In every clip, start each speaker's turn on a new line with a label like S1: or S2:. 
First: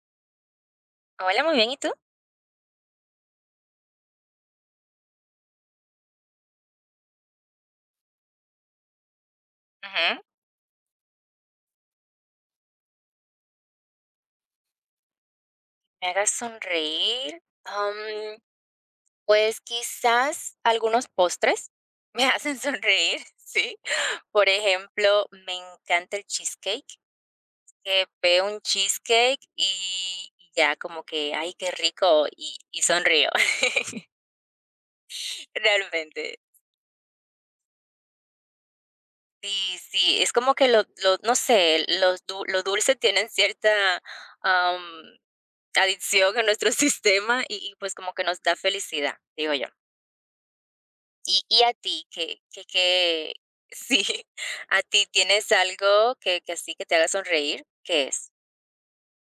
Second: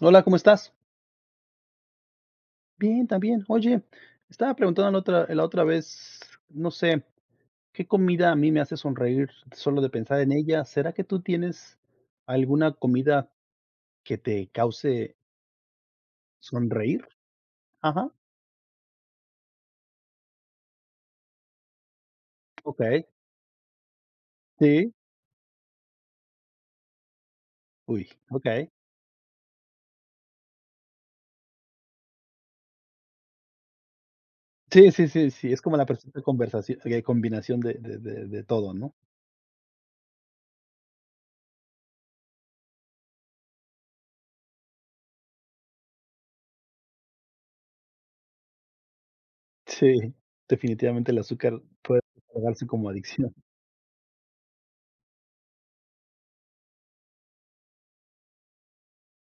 S1: Hola, ¿cómo estás?
S2: Hola, muy bien, ¿y tú?
S1: Bien, también. Oye, estaba preguntando la otra vez, no sé, ¿qué comida a mí me hace sonreír solo de pensar
S2: Ujú,
S1: en ella? ¿Será que tú tienes alguna comida que te cause
S2: me hagas
S1: sonreír?
S2: sonreír. Am,
S1: Ajá,
S2: pues, quizás algunos postres me hacen
S1: ok,
S2: sonreír, sí. Por
S1: sí,
S2: ejemplo, me encanta el cheesecake, que
S1: uy,
S2: veo un
S1: ok.
S2: cheesecake y ya como que, ay, qué rico, y sonrío,
S1: Sí, sí, sí, sí, es como la perfecta
S2: realmente.
S1: conversación, combinación de todo, ¿no?
S2: Sí, sí, es como que lo no sé, los dulces tienen cierta, am, adicción en nuestro sistema y, pues, como que nos da felicidad, digo yo.
S1: Sí, definitivamente el
S2: Y
S1: azúcar
S2: a ti,
S1: puede
S2: que que
S1: pagarse como adicción.
S2: que sí, ¿a ti tienes algo que sí, que te haga sonreír? ¿Qué es?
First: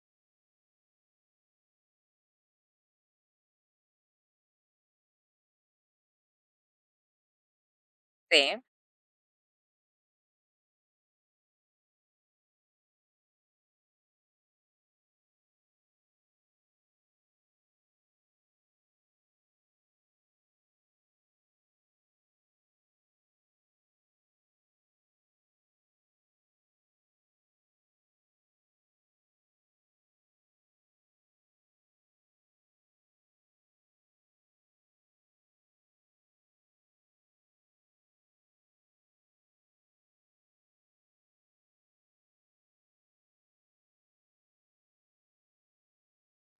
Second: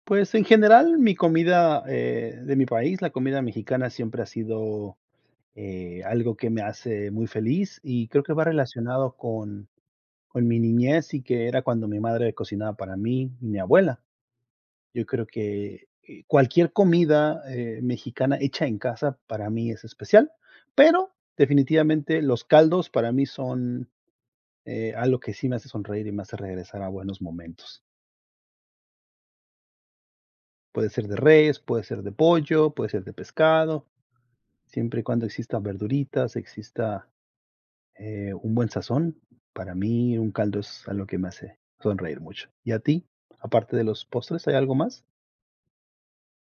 S1: Pues en general, mi comida de mi país, la comida mexicana siempre ha sido algo que me hace muy feliz y creo que va
S2: Sí.
S1: relacionado con mi niñez y que era cuando mi madre cocinaba para mí y mi abuela. Yo creo que cualquier comida mexicana hecha en casa para mí es especial, pero definitivamente los caldos para mí son algo que sí me hace sonreír y me hace regresar a buenos momentos. Puede ser de res, puede ser de pollo, puede ser de pescado, siempre y cuando exista verduritas, exista un buen sazón, para mí un caldo es algo que me hace sonreír mucho. ¿Y a ti? Aparte de los postres, ¿hay algo más?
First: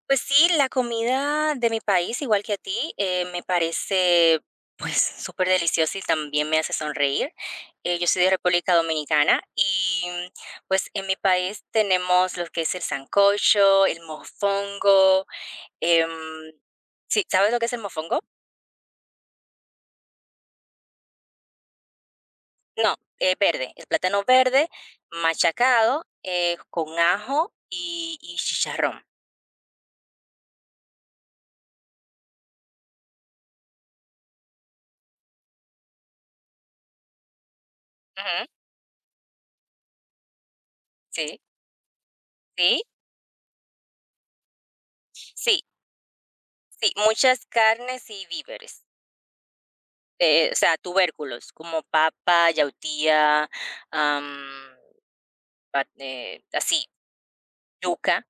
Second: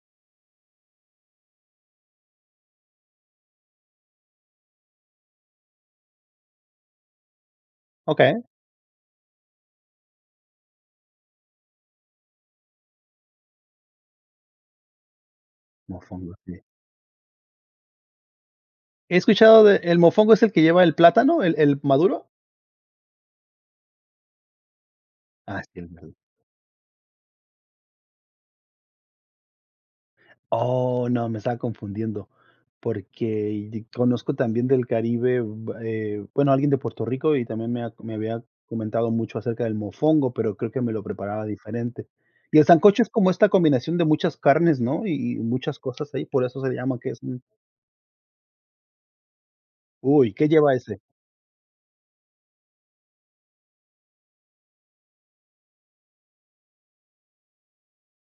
S2: Pues sí, la comida de mi país, igual que a ti, me parece, pues, superdeliciosa y también me hace sonreír. Yo soy de
S1: Okey,
S2: República Dominicana y, pues, en mi país tenemos lo que es el sancocho, el mofongo, em,
S1: mofongo, sí.
S2: sí, ¿sabes lo que es el mofongo?
S1: He escuchado de, ¿el mofongo es el que lleva el plátano, el maduro?
S2: No, es verde, es plátano verde
S1: Ah, sí, el
S2: machacado,
S1: verde.
S2: con ajo y chicharrón.
S1: Oh, no, me estaba confundiendo, porque y conozco también del Caribe, b bueno, alguien de Puerto Rico y también me había
S2: Ujú,
S1: comentado mucho acerca del mofongo, pero creo que me lo
S2: sí,
S1: preparaba diferente. Y el
S2: sí,
S1: sancocho es como esta combinación de muchas carnes, ¿no? Y
S2: sí,
S1: muchas cosas ahí, por eso se
S2: sí,
S1: llama que es un
S2: muchas carnes y víveres,
S1: uy, ¿qué
S2: o
S1: lleva
S2: sea,
S1: ese?
S2: tubérculos, como papa, yautía, am, pat así, yuca,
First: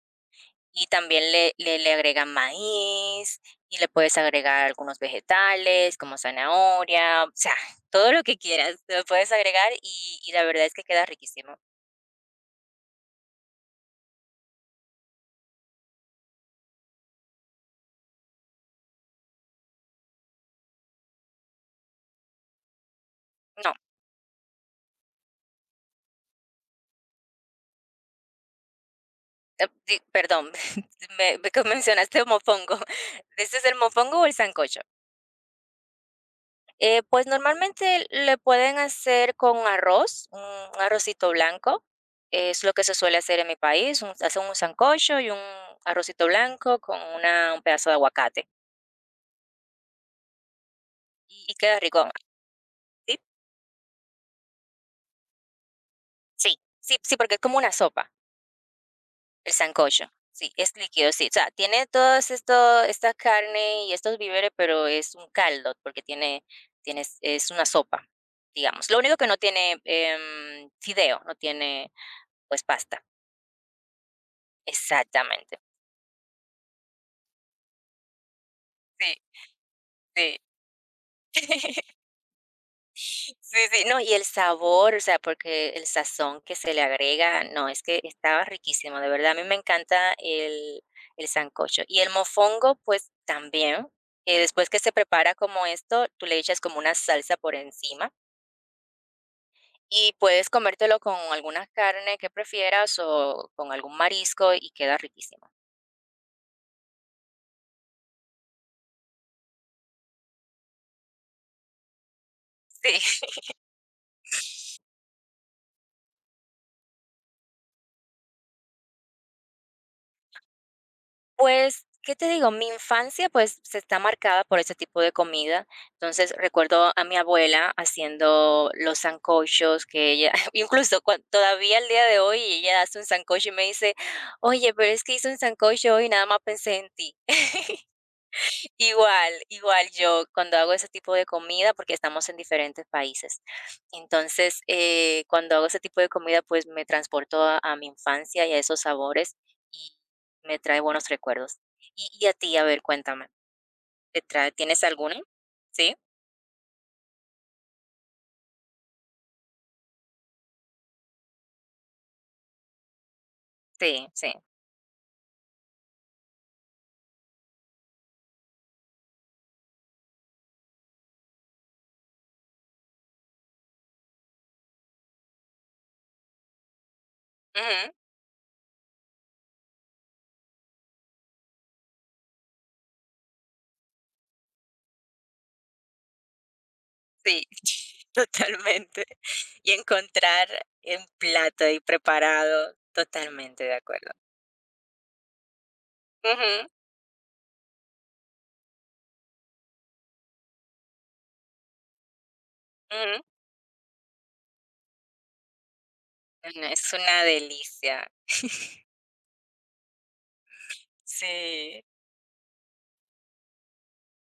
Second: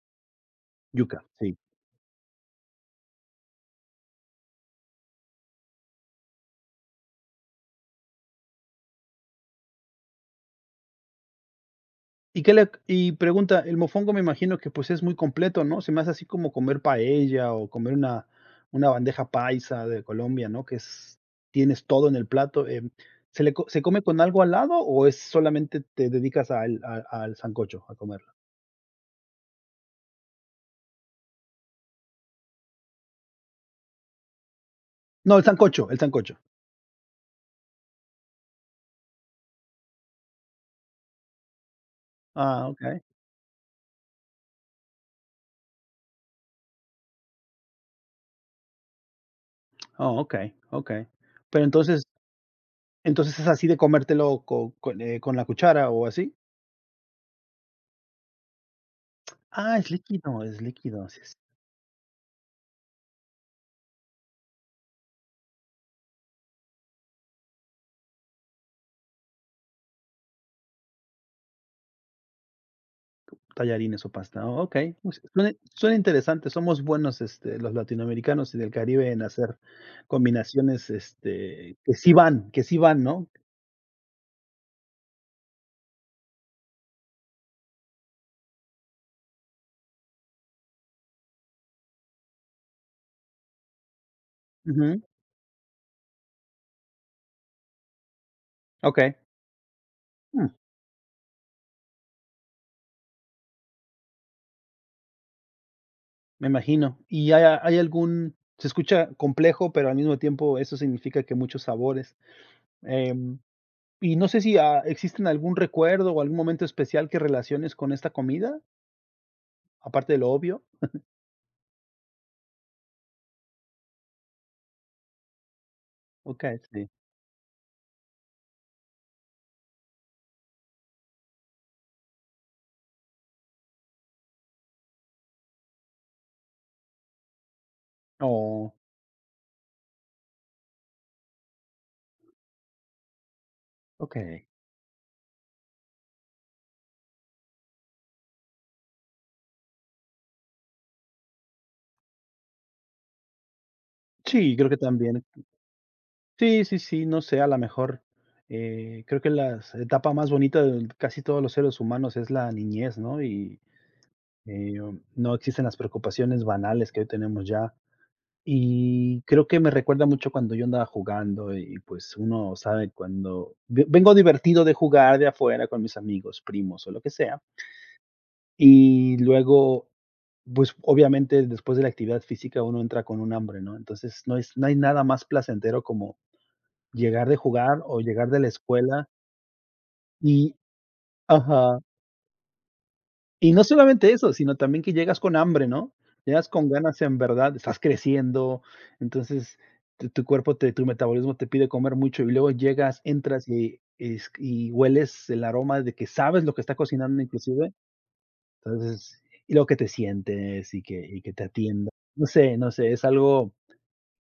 S2: y
S1: Yuca,
S2: también le
S1: sí.
S2: le le agregan maíz, y le puedes agregar algunos vegetales, como zanahoria, o sea, todo lo que quieras, lo puedes agregar, y la verdad es que queda riquísimo.
S1: Y qué le y pregunta, el mofongo me imagino que, pues, es muy completo, ¿no? Se me hace así como comer paella o comer una bandeja paisa de Colombia, ¿no? Que es tienes todo en el plato, ¿se le co
S2: No.
S1: se come con algo al lado o es solamente te dedicas al sancocho, a comerlo?
S2: Di perdón, me que mencionaste mofongo, ¿este es el mofongo o el sancocho?
S1: No, el sancocho, el sancocho.
S2: Pues, normalmente le pueden hacer con arroz, un arrocito blanco, es
S1: Ah,
S2: lo que se
S1: okey.
S2: suele hacer en mi país, un hacen un sancocho y un arrocito blanco con una un pedazo de aguacate,
S1: Oh, okey, okey.
S2: y
S1: Pero
S2: queda
S1: entonces
S2: rico. ¿Sí?
S1: entonces, ¿es así de comértelo con la cuchara o así?
S2: Sí, sí, sí, porque es como una sopa. El
S1: Ah,
S2: sancocho, sí,
S1: es
S2: es
S1: líquido,
S2: líquido,
S1: sí.
S2: sí. O sea, tiene todos esto esta carne y estos víveres, pero es un caldo, porque tiene tienes es una sopa, digamos. Lo único que no tiene, fideo, no tiene, pues, pasta.
S1: Tallarines o pasta, oh, okey, pues, suena
S2: Exactamente.
S1: suena interesante, somos buenos, este, los latinoamericanos y del
S2: Sí,
S1: Caribe en hacer
S2: sí.
S1: combinaciones, este, que sí van, ¿no?
S2: Sí, sí, no, y el sabor, o sea, porque el sazón que se le agrega, no, es que estaba riquísimo, de verdad, a mí me encanta el sancocho. Y el mofongo, pues también, después que se
S1: Ujú,
S2: prepara como esto, tú le echas como una salsa por encima
S1: okey,
S2: y
S1: mm,
S2: puedes comértelo con alguna carne que prefieras o con algún marisco y queda riquísimo.
S1: me imagino. ¿Y hay algún se escucha complejo, pero al mismo tiempo eso significa que muchos sabores,
S2: Sí.
S1: em, y no sé si, existen algún recuerdo o algún momento especial que relaciones con esta comida, aparte de lo obvio?
S2: Pues, ¿qué te digo? Mi infancia, pues, se está marcada por ese tipo de comida. Entonces,
S1: Okey, sí.
S2: recuerdo a mi abuela haciendo los sancochos que ella, incluso todavía el día de hoy, ella hace un sancocho y me dice, oye, pero es que hice un sancocho hoy y nada más pensé en ti.
S1: Oh,
S2: Igual, igual yo cuando hago ese tipo de comida, porque estamos en diferentes países.
S1: okey.
S2: Entonces, cuando hago ese tipo de comida, pues me transporto a mi infancia y a esos sabores y me trae buenos recuerdos. Y a ti, a ver, cuéntame,
S1: Sí, creo que
S2: ¿tienes alguna?
S1: también.
S2: Sí,
S1: Sí, sí, sí, no sé, a la mejor, creo que la etapa más bonita de casi todos los seres humanos es la niñez, ¿no? Y,
S2: sí, sí.
S1: eh, no existen las preocupaciones banales que hoy tenemos ya. Y creo que me recuerda mucho cuando yo andaba jugando y, pues, uno sabe cuando ve vengo divertido de jugar de afuera con mis amigos, primos o lo que sea,
S2: Ujú,
S1: y luego, pues, obviamente, después de la actividad física uno entra con un hambre, ¿no? Entonces, no hay nada más placentero como llegar de
S2: sí,
S1: jugar o llegar de la
S2: totalmente.
S1: escuela
S2: Y encontrar
S1: y
S2: un plato
S1: ajá,
S2: y preparado,
S1: y
S2: totalmente
S1: no
S2: de acuerdo.
S1: solamente eso, sino también que llegas con hambre, ¿no? Llegas
S2: Ujú,
S1: con ganas en verdad, estás creciendo, entonces tu cuerpo te tu metabolismo te pide comer mucho y luego llegas,
S2: ujú.
S1: entras y hueles el aroma de que sabes lo que
S2: No,
S1: está
S2: es
S1: cocinando
S2: una
S1: inclusive,
S2: delicia.
S1: entonces y luego que te sientes y que te
S2: Sí.
S1: atiendan. No sé, no sé, es algo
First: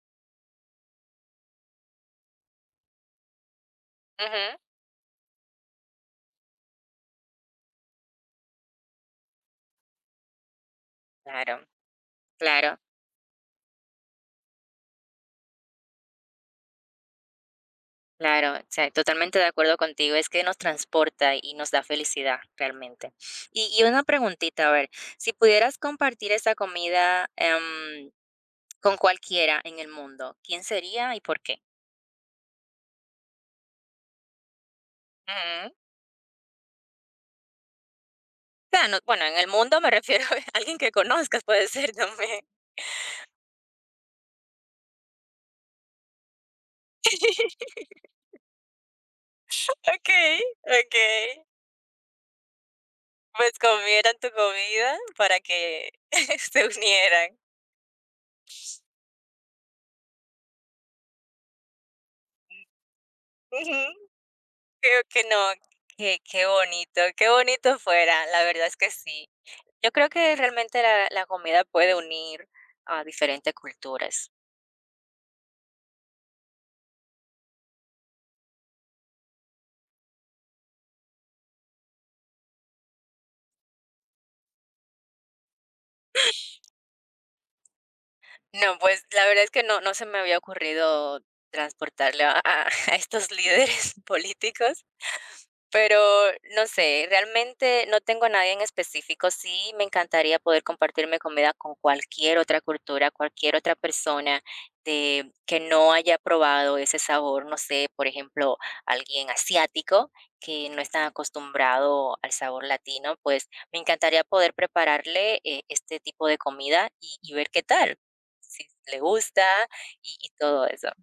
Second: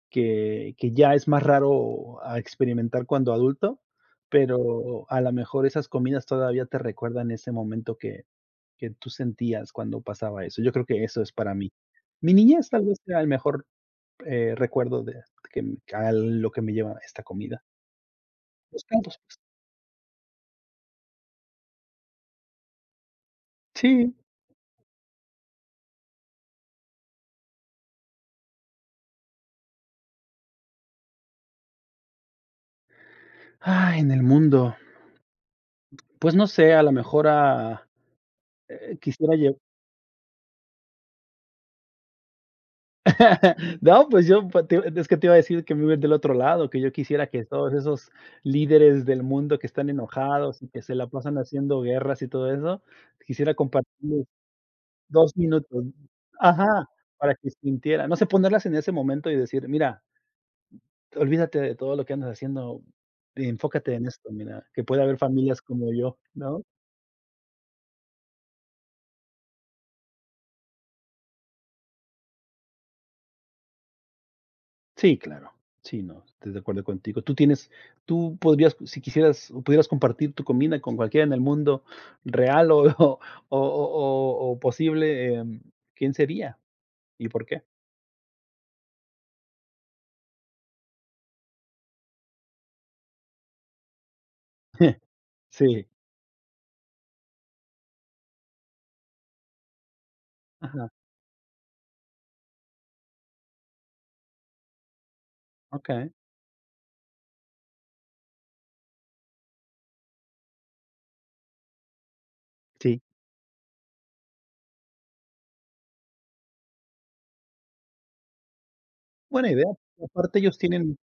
S1: que ya es más raro a experimentar cuando adulto,
S2: Ujú,
S1: pero a lo mejor esas comidas todavía te recuerdan ese momento que tú sentías cuando pasaba eso. Yo creo que eso es para
S2: claro,
S1: mí. Mi niñez
S2: claro,
S1: tal vez sea el mejor, recuerdo de a lo que me lleva esta comida.
S2: claro, o
S1: Los
S2: sea,
S1: campos.
S2: totalmente de acuerdo contigo, es que nos transporta y nos da felicidad realmente. Y una
S1: Sí.
S2: preguntita, a ver, si pudieras compartir esa comida con cualquiera en el mundo, ¿quién sería y por qué?
S1: En el mundo.
S2: Ujú.
S1: Pues no sé, a lo mejor a
S2: O sea, bueno,
S1: quisiera
S2: en el mundo me refiero a alguien que conozcas, puede ser también.
S1: No, pues yo es que te iba a decir que me viven del otro lado, que yo quisiera que todos esos líderes del mundo que están
S2: Okay,
S1: enojados y que se la pasan
S2: okay.
S1: haciendo guerras y todo eso, quisiera
S2: Pues comieran
S1: compartirles
S2: tu comida
S1: 2
S2: para
S1: minutos.
S2: que se
S1: Ajá, para
S2: unieran.
S1: que sintieran. No sé, ponerlas en ese momento y decir: "Mira, olvídate de todo lo que andas haciendo, enfócate en esto, mira, que
S2: Creo
S1: puede haber
S2: que no,
S1: familias como yo",
S2: qué
S1: ¿no?
S2: bonito, qué bonito fuera, la verdad es que sí. Yo creo que realmente la comida puede unir a diferentes culturas.
S1: Sí, claro. Sí, no, estoy de acuerdo contigo. Tú podrías, si quisieras o pudieras compartir tu comida con cualquiera en el mundo real o o posible, ¿quién sería y por qué?
S2: No, pues, la verdad es que no se me había ocurrido transportarlo a a estos líderes políticos,
S1: Sí.
S2: pero no sé, realmente no tengo a nadie en específico. Sí, me encantaría poder
S1: Ajá,
S2: compartirme comida con cualquier otra cultura, cualquier otra persona de que no
S1: okey.
S2: haya probado ese sabor. No sé, por ejemplo, alguien asiático que no está acostumbrado al sabor
S1: Sí,
S2: latino, pues me encantaría poder prepararle este tipo de comida y ver qué tal, si le gusta
S1: buena idea.
S2: y
S1: Aparte ellos
S2: todo eso.
S1: tienen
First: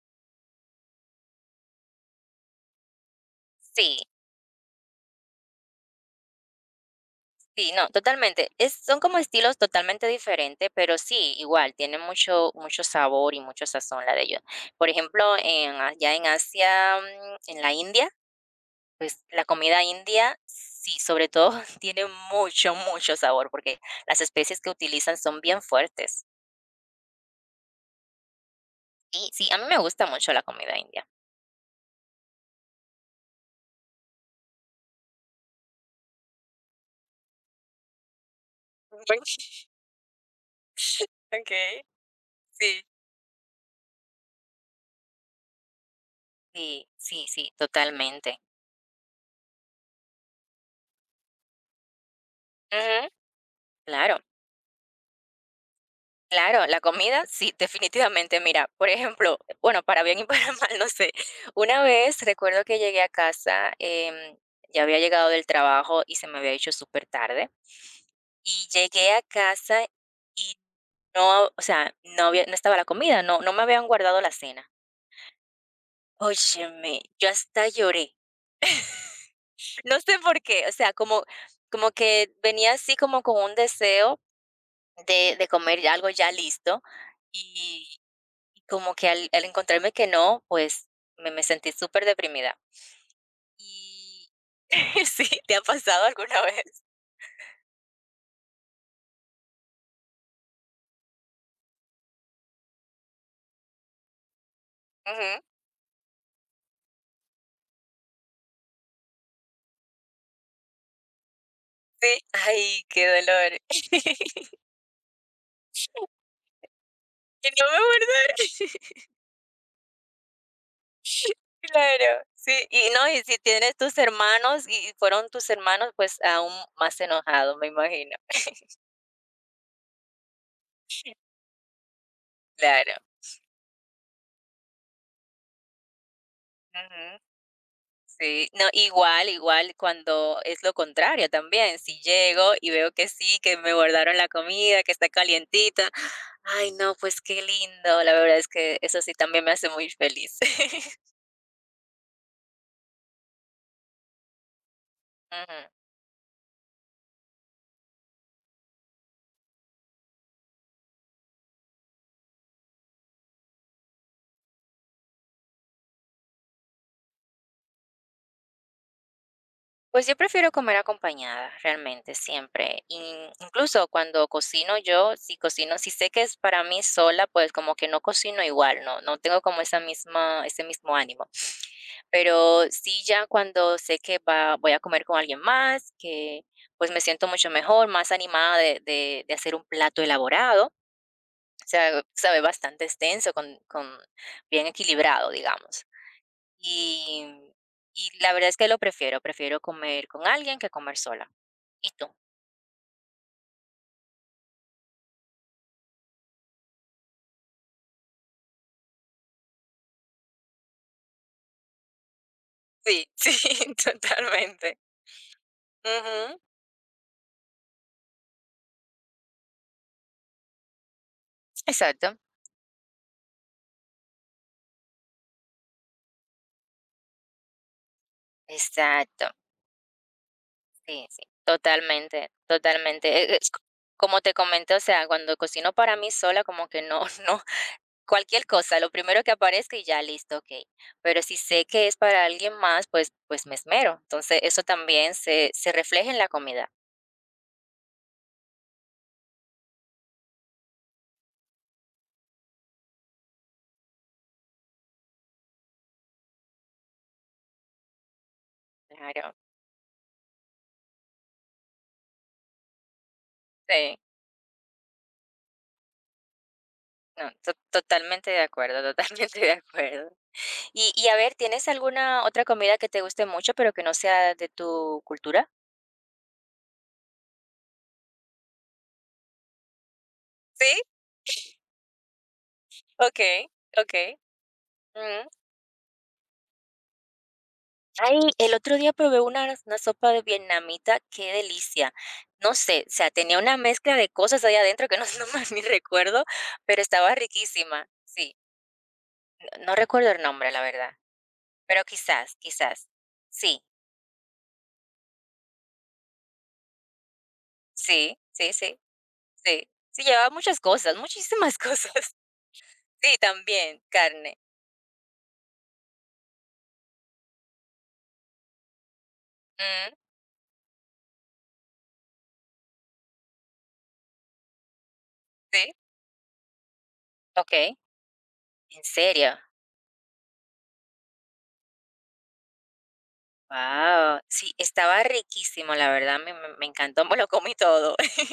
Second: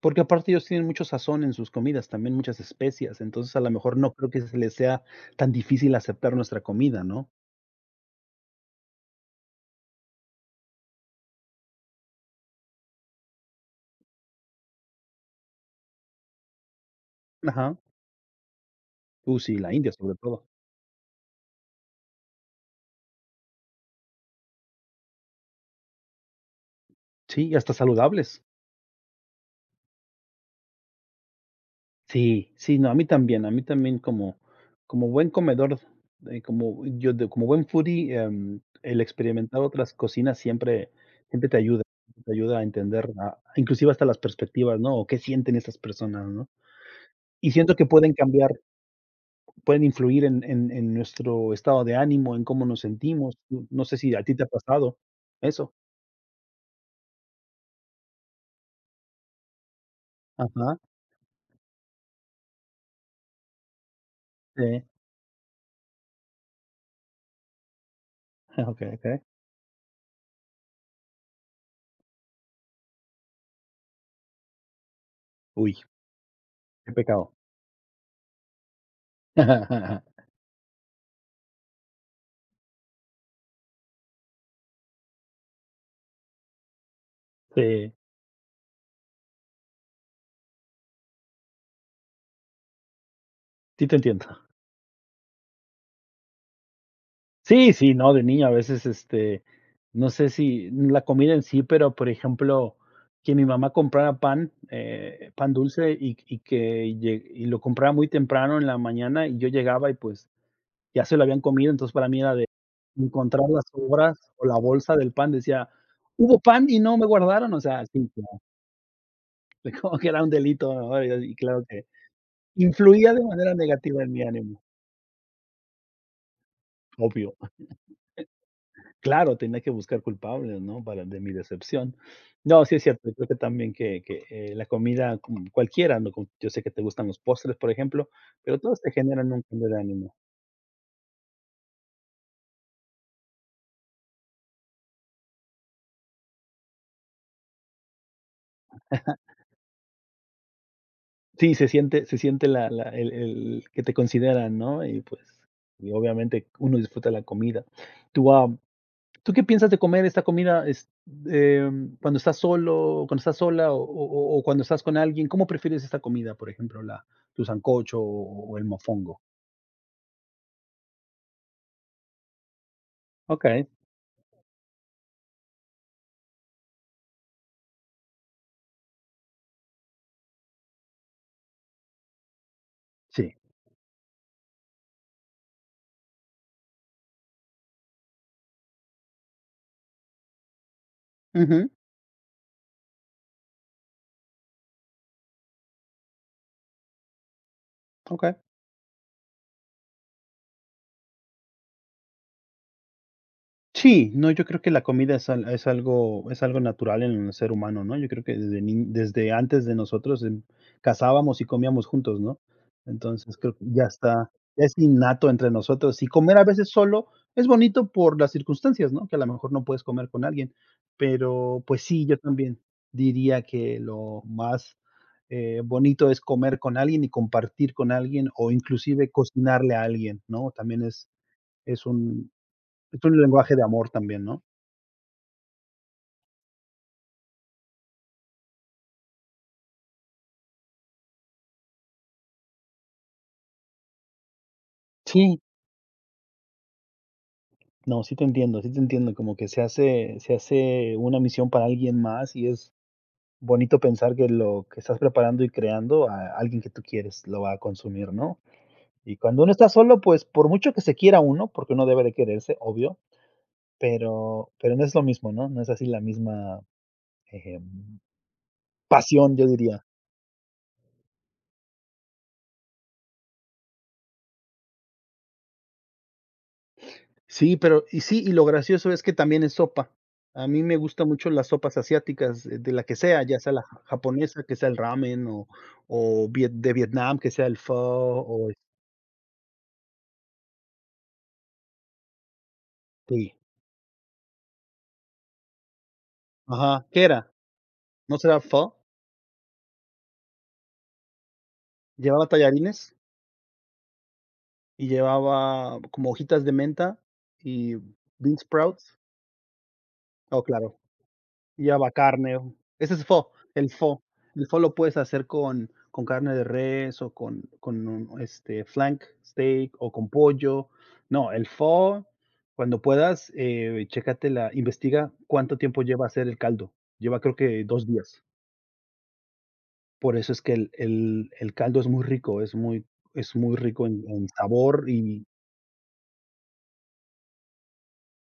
S1: porque aparte ellos tienen mucho sazón en sus comidas, también muchas especias, entonces a lo mejor
S2: Sí.
S1: no creo que se les sea tan difícil aceptar nuestra comida, ¿no?
S2: Sí, no, totalmente. Son como estilos totalmente diferentes, pero sí, igual, tienen mucho, mucho sabor y mucho sazón la de ellos. Por ejemplo, allá en Asia, en la
S1: Ajá.
S2: India, pues
S1: Uh,
S2: la
S1: sí, la
S2: comida
S1: India sobre
S2: india,
S1: todo.
S2: sí, sobre todo, tiene mucho, mucho sabor, porque las especies que utilizan son bien fuertes.
S1: Sí, y hasta saludables.
S2: Y sí, a mí me gusta mucho la comida india.
S1: Sí, sí, no, a mí también como buen comedor, como yo de como buen foodie, el experimentar otras cocinas siempre
S2: Ok,
S1: te ayuda a
S2: sí.
S1: entender, a inclusive hasta las perspectivas, ¿no? O qué sienten estas personas, ¿no?
S2: Sí, sí,
S1: Y
S2: sí,
S1: siento que pueden
S2: totalmente.
S1: cambiar, pueden influir en nuestro estado de ánimo, en cómo nos
S2: Ujú,
S1: sentimos. No sé si
S2: claro.
S1: a ti te ha pasado eso.
S2: Claro, la comida, sí, definitivamente. Mira, por ejemplo, bueno, para bien y para mal,
S1: Ajá,
S2: no sé. Una vez recuerdo que llegué a casa, ya
S1: sí.
S2: había llegado del trabajo y se me había hecho súper tarde. Y
S1: Okey,
S2: llegué
S1: okey.
S2: a casa y no, o sea, no había, no estaba la comida, no, no me habían guardado la cena.
S1: Uy,
S2: Óyeme,
S1: qué
S2: yo
S1: pecado.
S2: hasta lloré. No sé por qué, o sea, como que venía así como con un deseo de comer ya algo ya listo.
S1: Sí,
S2: Y como que al encontrarme que no, pues, me sentí superdeprimida.
S1: sí te entiendo.
S2: Y sí, ¿te ha pasado alguna vez?
S1: Sí, sí, no, de niño a veces, este, no sé si la comida en sí, pero, por ejemplo, que mi mamá comprara pan,
S2: Ujú,
S1: pan dulce y que lle y lo comprara muy temprano en la mañana y yo llegaba y, pues, ya se lo habían comido, entonces para
S2: sí.
S1: mí era de
S2: Ay, qué
S1: encontrar
S2: dolor.
S1: las sobras o la bolsa del pan, decía: "¿Hubo pan y no me
S2: Que
S1: guardaron?". O
S2: no me
S1: sea, sí,
S2: acuerdo.
S1: claro, como que era un delito, ¿no? Y claro que
S2: Claro, sí, y no,
S1: influía
S2: y
S1: de
S2: si
S1: manera
S2: tienes tus
S1: negativa en mi ánimo,
S2: hermanos y fueron tus hermanos, pues, aún más
S1: obvio.
S2: enojado, me imagino.
S1: Claro, tenía que buscar culpables, ¿no? Para de mi decepción. No, sí es
S2: Claro,
S1: cierto, creo que también la comida, cualquiera, ¿no? Con yo sé que te gustan
S2: ujú.
S1: los postres, por ejemplo,
S2: Sí,
S1: pero
S2: no,
S1: todos te
S2: igual,
S1: generan un cambio
S2: igual
S1: de ánimo.
S2: cuando es lo contrario también, si llego y veo que sí, que me guardaron la comida, que está calientita, ay no, pues qué lindo, la verdad es que eso sí también me hace muy feliz.
S1: Sí, se siente la el que te consideran, ¿no? Y pues,
S2: Ujú.
S1: y obviamente uno disfruta la comida. Tú, am, ¿tú qué piensas de comer esta comida, cuando estás solo, cuando estás sola o cuando estás con alguien? ¿Cómo prefieres esta comida? Por ejemplo, la tu sancocho o el mofongo.
S2: Pues yo prefiero comer acompañada, realmente, siempre.
S1: Okey,
S2: Incluso cuando cocino yo, si cocino, si sé que es para mí sola, pues como que no cocino igual, no tengo como esa misma, ese mismo ánimo. Pero sí ya
S1: sí.
S2: cuando sé que voy a comer con alguien más, que pues me siento mucho mejor, más animada de hacer un plato elaborado. O
S1: Ujú,
S2: sea, sabe, bastante extenso, con bien equilibrado, digamos. Y y la
S1: okey.
S2: verdad es que prefiero comer con alguien que comer sola. ¿Y tú?
S1: Sí, no, yo creo que la comida es algo natural en el ser humano, ¿no? Yo creo que desde ni desde antes de nosotros, cazábamos y comíamos juntos, ¿no?
S2: Sí, sí,
S1: Entonces, creo que ya está, ya es
S2: totalmente.
S1: innato entre nosotros, y
S2: Ujú.
S1: comer a veces solo es bonito por las circunstancias, ¿no? Que a lo mejor no puedes comer con alguien, pero, pues sí,
S2: Exacto,
S1: yo también diría que lo más, bonito es comer con alguien y compartir con alguien, o inclusive
S2: exacto.
S1: cocinarle a alguien, ¿no? También
S2: Sí, sí,
S1: es
S2: totalmente,
S1: un Es
S2: totalmente.
S1: un
S2: C
S1: lenguaje de amor
S2: como
S1: también,
S2: te
S1: ¿no?
S2: comenté, o sea, cuando cocino para mí sola, como que no no, cualquier cosa, lo primero que aparezca y ya, listo, okey. Pero si sé que es para alguien más, pues me esmero. Entonces, eso también
S1: Sí,
S2: se refleja en la comida.
S1: no, sí te entiendo, como que se hace una misión para alguien más y es bonito pensar que lo que estás preparando y creando a alguien que tú quieres lo va a consumir, ¿no? Y
S2: Claro,
S1: cuando uno está solo, pues, por mucho que se quiera uno, porque uno debe de quererse, obvio,
S2: sí.
S1: pero no es lo mismo, ¿no? No es así la misma,
S2: No, to
S1: eh,
S2: totalmente de acuerdo,
S1: pasión,
S2: totalmente
S1: yo
S2: de
S1: diría.
S2: acuerdo. Y a ver, ¿tienes alguna otra comida que te guste mucho, pero que no sea de tu cultura?
S1: Sí, y sí, y lo gracioso es que también es sopa. A mí me
S2: Sí,
S1: gustan mucho las sopas asiáticas, de la que sea, ya
S2: okey,
S1: sea la ja
S2: okey.
S1: japonesa, que sea el ramen,
S2: Mm.
S1: o viet de Vietnam, que sea el pho,
S2: Ay,
S1: o
S2: el otro día probé una sopa de vietnamita, qué delicia. No sé, o sea,
S1: este
S2: tenía una mezcla de cosas ahí adentro que no no más ni recuerdo, pero
S1: ajá, ¿qué
S2: estaba
S1: era?
S2: riquísima.
S1: ¿No
S2: Sí,
S1: será pho?
S2: no recuerdo el nombre, la verdad, pero
S1: Llevaba
S2: quizás, quizás.
S1: tallarines
S2: Sí,
S1: y llevaba como hojitas de menta y
S2: sí,
S1: bean
S2: sí, sí,
S1: sprouts.
S2: sí. Sí, llevaba
S1: Oh,
S2: muchas
S1: claro.
S2: cosas, muchísimas
S1: Lleva
S2: cosas.
S1: carne. Ese es
S2: Sí,
S1: pho, el
S2: también,
S1: pho.
S2: carne.
S1: El pho lo puedes hacer con carne de res o con un, este, flank steak
S2: Mm,
S1: o con pollo. No, el pho, cuando puedas, chécate la investiga cuánto
S2: sí.
S1: tiempo lleva hacer el caldo. Lleva, creo que
S2: Okey.
S1: 2 días.
S2: ¿En serio?
S1: Por eso es que el caldo es muy rico, es muy rico en
S2: Wow.
S1: en
S2: Sí,
S1: sabor
S2: estaba
S1: y
S2: riquísimo, la verdad, me encantó, me lo comí todo.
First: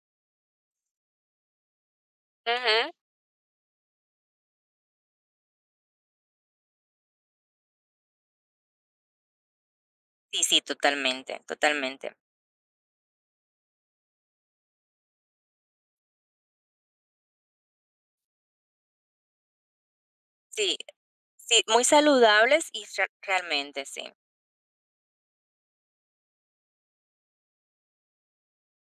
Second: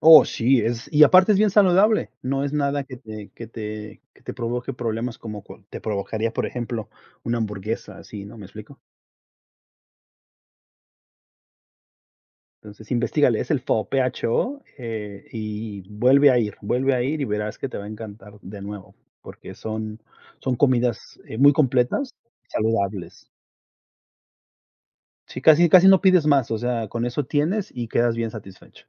S1: oh, sí, es y aparte es bien saludable, no es nada
S2: Ujú.
S1: que te provoque problemas como cual te provocaría, por ejemplo, una hamburguesa así, ¿no?, ¿me explico?
S2: Sí, sí, totalmente, totalmente.
S1: Entonces, investígale, es el FOPHO, y vuelve a ir y verás que te va a encantar de nuevo, porque son
S2: Sí,
S1: comidas, muy
S2: sí, muy
S1: completas y
S2: saludables y re
S1: saludables.
S2: realmente sí,
S1: Sí, casi casi no pides más, o sea, con eso tienes y quedas bien satisfecho.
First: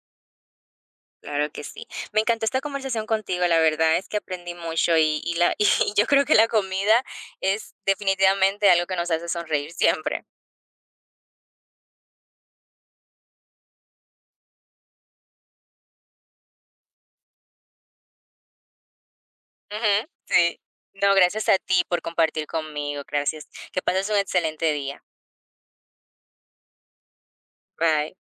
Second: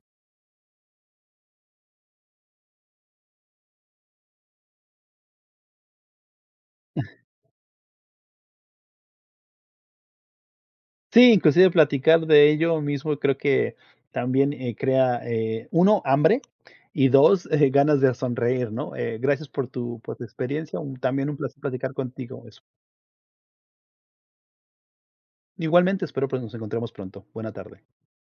S2: claro que sí. Me encantó esta conversación contigo, la verdad es que aprendí mucho y la y yo creo que la comida es definitivamente algo que nos hace sonreír siempre.
S1: Sí, inclusive platicar de ello mismo creo que también, crea, 1, hambre y 2 ganas de sonreír, ¿no? Gracias por tu
S2: Ujú, sí.
S1: experiencia, un
S2: No,
S1: también un
S2: gracias a
S1: placer
S2: ti
S1: platicar
S2: por
S1: contigo
S2: compartir
S1: eso.
S2: conmigo, gracias. Que pases un excelente día.
S1: Igualmente, espero, pues, nos encontremos pronto. Buena tarde.
S2: Bye.